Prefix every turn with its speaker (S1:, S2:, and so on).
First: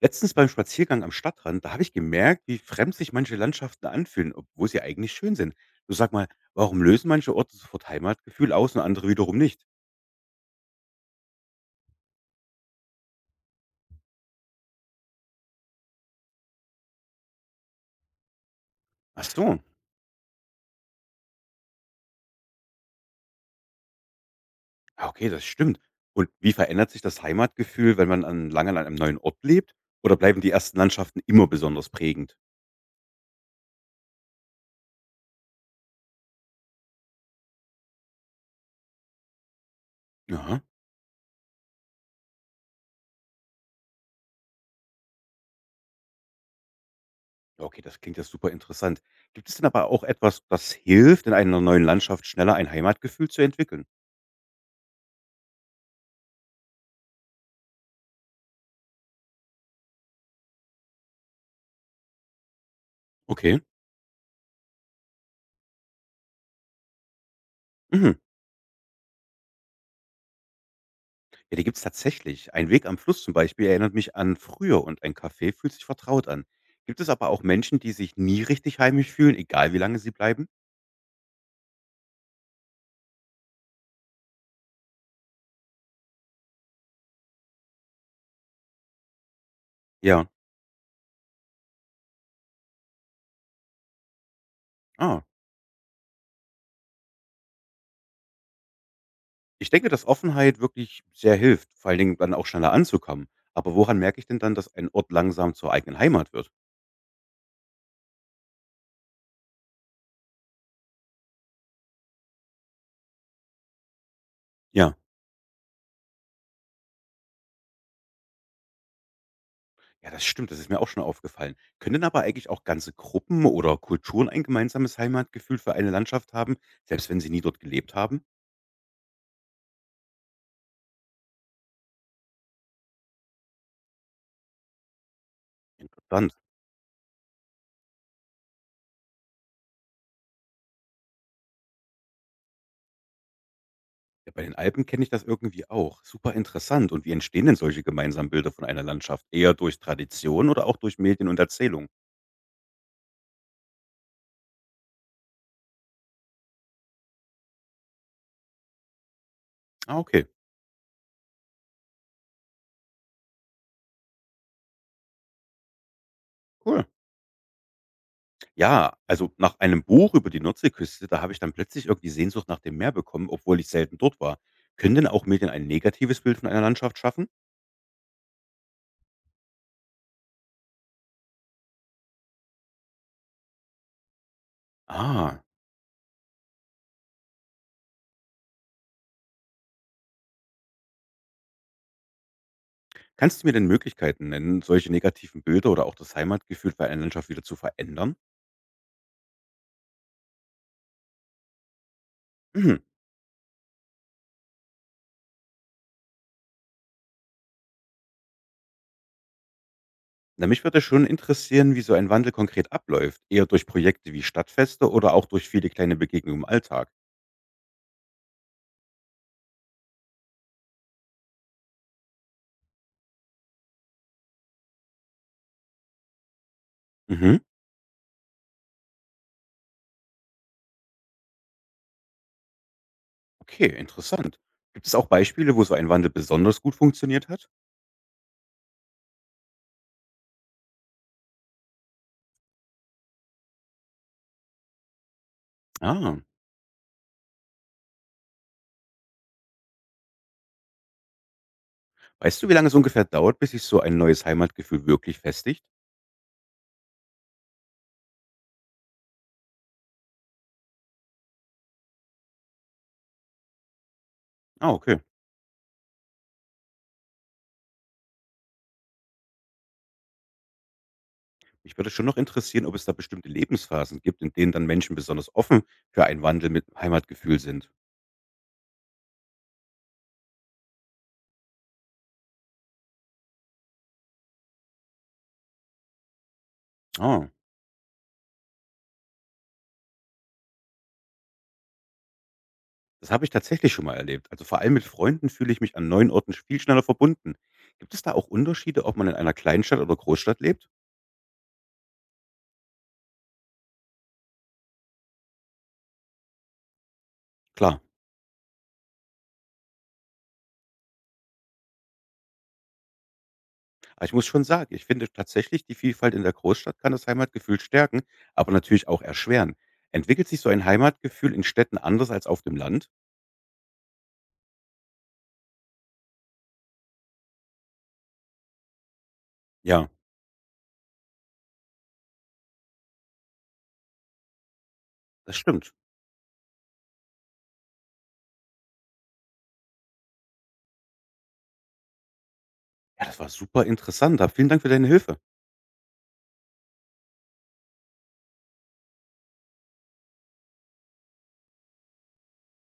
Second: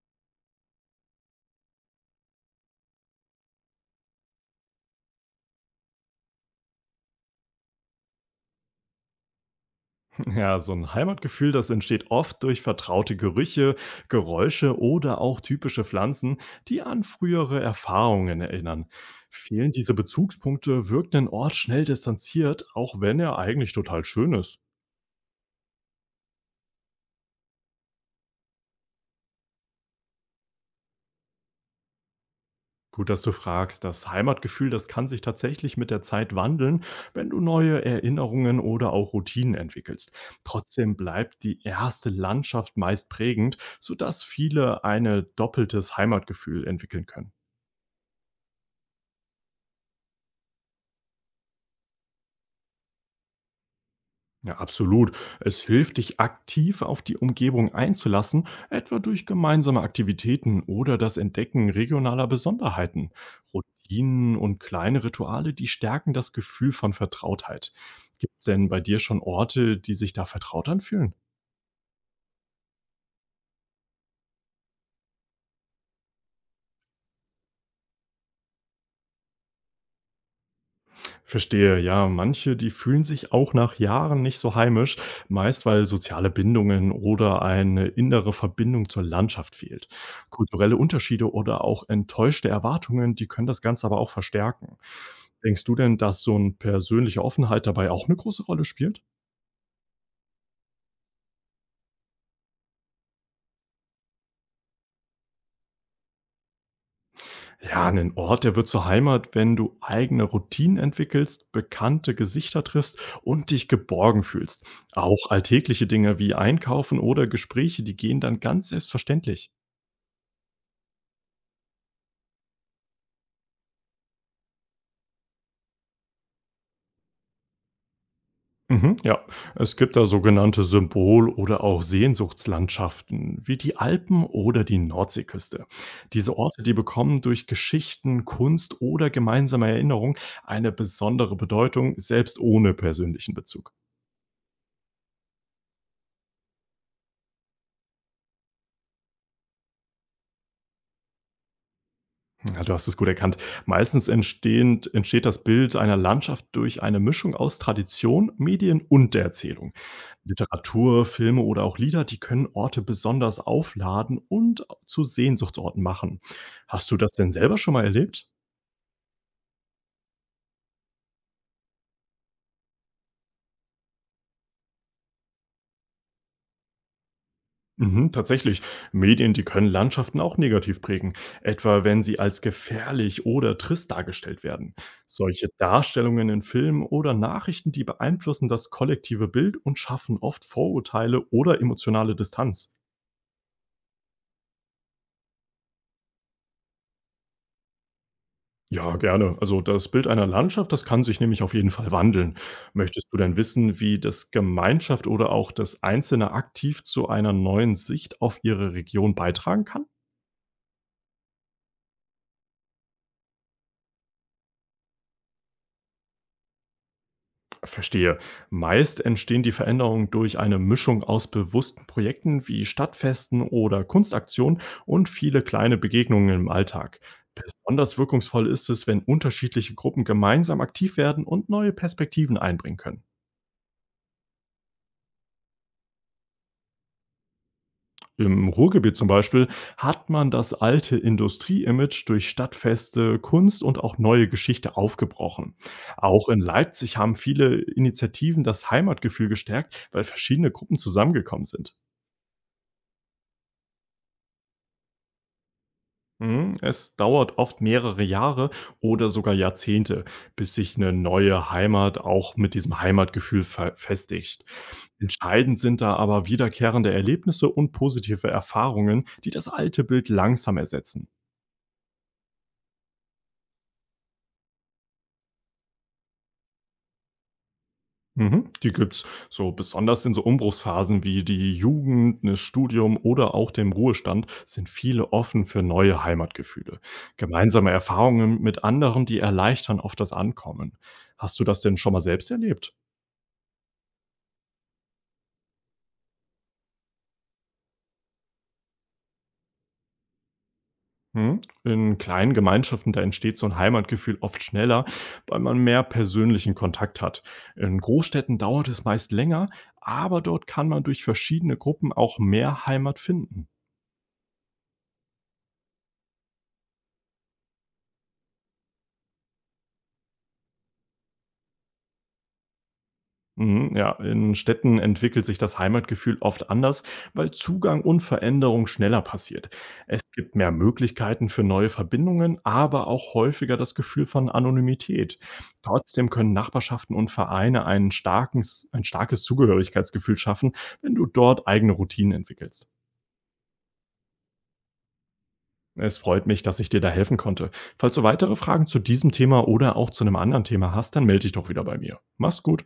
S1: Letztens beim Spaziergang am Stadtrand, da habe ich gemerkt, wie fremd sich manche Landschaften anfühlen, obwohl sie eigentlich schön sind. Du sag mal, warum lösen manche Orte sofort Heimatgefühl aus und andere wiederum nicht?
S2: Ja, so ein Heimatgefühl, das entsteht oft durch vertraute Gerüche, Geräusche oder auch typische Pflanzen, die an frühere Erfahrungen erinnern.
S1: Ach so,
S2: Fehlen diese Bezugspunkte, wirkt ein Ort schnell distanziert, auch wenn er eigentlich total schön ist.
S1: ja, okay, das stimmt. Und wie verändert sich das Heimatgefühl, wenn man lange an einem neuen Ort lebt? Oder bleiben die ersten Landschaften immer besonders prägend?
S2: Gut, dass du fragst. Das Heimatgefühl, das kann sich tatsächlich mit der Zeit wandeln, wenn du neue Erinnerungen oder auch Routinen entwickelst.
S1: Aha.
S2: Trotzdem bleibt die erste Landschaft meist prägend, sodass viele ein doppeltes Heimatgefühl entwickeln können.
S1: Ja, okay, das klingt ja super interessant. Gibt es denn aber auch etwas, das hilft, in einer neuen Landschaft schneller ein Heimatgefühl zu entwickeln?
S2: Ja, absolut. Es hilft, dich aktiv auf die Umgebung einzulassen, etwa durch gemeinsame Aktivitäten oder das Entdecken regionaler Besonderheiten.
S1: Okay.
S2: Routinen und kleine Rituale, die stärken das Gefühl von Vertrautheit.
S1: Mhm.
S2: Gibt es denn bei dir schon Orte, die sich da vertraut anfühlen?
S1: Ja, die gibt's tatsächlich. Ein Weg am Fluss zum Beispiel erinnert mich an früher und ein Café fühlt sich vertraut an. Gibt es aber auch Menschen, die sich nie richtig heimisch fühlen, egal wie lange sie bleiben?
S2: Verstehe, ja, manche, die fühlen sich auch nach Jahren nicht so heimisch, meist weil soziale Bindungen oder eine innere Verbindung zur Landschaft fehlt.
S1: Ja.
S2: Kulturelle Unterschiede oder auch enttäuschte Erwartungen, die können das Ganze aber auch verstärken.
S1: Ah.
S2: Denkst du denn, dass so eine persönliche Offenheit dabei auch eine große Rolle spielt?
S1: Ich denke, dass Offenheit wirklich sehr hilft, vor allen Dingen dann auch schneller anzukommen. Aber woran merke ich denn dann, dass ein Ort langsam zur eigenen Heimat wird?
S2: Ja, 'nen Ort, der wird zur Heimat, wenn du eigene Routinen entwickelst, bekannte Gesichter triffst und dich geborgen fühlst.
S1: Ja.
S2: Auch alltägliche Dinge wie Einkaufen oder Gespräche, die gehen dann ganz selbstverständlich.
S1: Ja, das stimmt, das ist mir auch schon aufgefallen. Können aber eigentlich auch ganze Gruppen oder Kulturen ein gemeinsames Heimatgefühl für eine Landschaft haben, selbst wenn sie nie dort gelebt haben?
S2: Mhm, ja, es gibt da sogenannte Symbol oder auch Sehnsuchtslandschaften wie die Alpen oder die Nordseeküste.
S1: Interessant.
S2: Diese Orte, die bekommen durch Geschichten, Kunst oder gemeinsame Erinnerung eine besondere Bedeutung, selbst ohne persönlichen Bezug.
S1: Ja, bei den Alpen kenne ich das irgendwie auch. Super interessant. Und wie entstehen denn solche gemeinsamen Bilder von einer Landschaft? Eher durch Tradition oder auch durch Medien und Erzählung?
S2: Ja, du hast es gut erkannt. Entsteht das Bild einer Landschaft durch eine Mischung aus Tradition, Medien und der Erzählung.
S1: Ah, okay.
S2: Literatur, Filme oder auch Lieder, die können Orte besonders aufladen und zu Sehnsuchtsorten machen.
S1: Cool.
S2: Hast du das denn selber schon mal erlebt?
S1: Ja, also nach einem Buch über die Nordseeküste, da habe ich dann plötzlich irgendwie Sehnsucht nach dem Meer bekommen, obwohl ich selten dort war. Können denn auch Medien ein negatives Bild von einer Landschaft schaffen?
S2: Mhm, tatsächlich. Medien, die können Landschaften auch negativ prägen, etwa wenn sie als gefährlich oder trist dargestellt werden.
S1: Ah,
S2: Solche Darstellungen in Filmen oder Nachrichten, die beeinflussen das kollektive Bild und schaffen oft Vorurteile oder emotionale Distanz.
S1: kannst du mir denn Möglichkeiten nennen, solche negativen Bilder oder auch das Heimatgefühl für eine Landschaft wieder zu verändern?
S2: Ja, gerne. Also das Bild einer Landschaft, das kann sich nämlich auf jeden Fall wandeln.
S1: Mhm.
S2: Möchtest du denn wissen, wie das Gemeinschaft oder auch das Einzelne aktiv zu einer neuen Sicht auf ihre Region beitragen kann?
S1: Na, mich würde schon interessieren, wie so ein Wandel konkret abläuft. Eher durch Projekte wie Stadtfeste oder auch durch viele kleine Begegnungen im Alltag.
S2: Verstehe. Meist entstehen die Veränderungen durch eine Mischung aus bewussten Projekten wie Stadtfesten oder Kunstaktionen und viele kleine Begegnungen im Alltag.
S1: Mhm.
S2: Besonders wirkungsvoll ist es, wenn unterschiedliche Gruppen gemeinsam aktiv werden und neue Perspektiven einbringen können.
S1: Okay, interessant. Gibt es auch Beispiele, wo so ein Wandel besonders gut funktioniert hat?
S2: Im Ruhrgebiet zum Beispiel hat man das alte Industrie-Image durch Stadtfeste, Kunst und auch neue Geschichte aufgebrochen.
S1: Ah.
S2: Auch in Leipzig haben viele Initiativen das Heimatgefühl gestärkt, weil verschiedene Gruppen zusammengekommen sind.
S1: Weißt du, wie lange es ungefähr dauert, bis sich so ein neues Heimatgefühl wirklich festigt?
S2: Mhm, es dauert oft mehrere Jahre oder sogar Jahrzehnte, bis sich eine neue Heimat auch mit diesem Heimatgefühl festigt.
S1: Ah, okay.
S2: Entscheidend sind da aber wiederkehrende Erlebnisse und positive Erfahrungen, die das alte Bild langsam ersetzen.
S1: Mich würde schon noch interessieren, ob es da bestimmte Lebensphasen gibt, in denen dann Menschen besonders offen für einen Wandel mit Heimatgefühl sind.
S2: Mhm, die gibt's so besonders in so Umbruchsphasen wie die Jugend, das Studium oder auch dem Ruhestand sind viele offen für neue Heimatgefühle.
S1: Ah.
S2: Gemeinsame Erfahrungen mit anderen, die erleichtern oft das Ankommen. Hast du das denn schon mal selbst erlebt?
S1: Das habe ich tatsächlich schon mal erlebt. Also vor allem mit Freunden fühle ich mich an neuen Orten viel schneller verbunden. Gibt es da auch Unterschiede, ob man in einer Kleinstadt oder Großstadt lebt?
S2: Mhm. In kleinen Gemeinschaften, da entsteht so ein Heimatgefühl oft schneller, weil man mehr persönlichen Kontakt hat.
S1: Klar.
S2: In Großstädten dauert es meist länger, aber dort kann man durch verschiedene Gruppen auch mehr Heimat finden.
S1: Aber ich muss schon sagen, ich finde tatsächlich, die Vielfalt in der Großstadt kann das Heimatgefühl stärken, aber natürlich auch erschweren. Entwickelt sich so ein Heimatgefühl in Städten anders als auf dem Land?
S2: Mhm, ja, in Städten entwickelt sich das Heimatgefühl oft anders, weil Zugang und Veränderung schneller passiert.
S1: Ja,
S2: Es gibt mehr Möglichkeiten für neue Verbindungen, aber auch häufiger das Gefühl von Anonymität.
S1: das stimmt.
S2: Trotzdem können Nachbarschaften und Vereine ein starkes Zugehörigkeitsgefühl schaffen, wenn du dort eigene Routinen entwickelst.
S1: Ja, das war super interessant. Vielen Dank für deine Hilfe.
S2: Es freut mich, dass ich dir da helfen konnte. Falls du weitere Fragen zu diesem Thema oder auch zu einem anderen Thema hast, dann melde dich doch wieder bei mir. Mach's gut.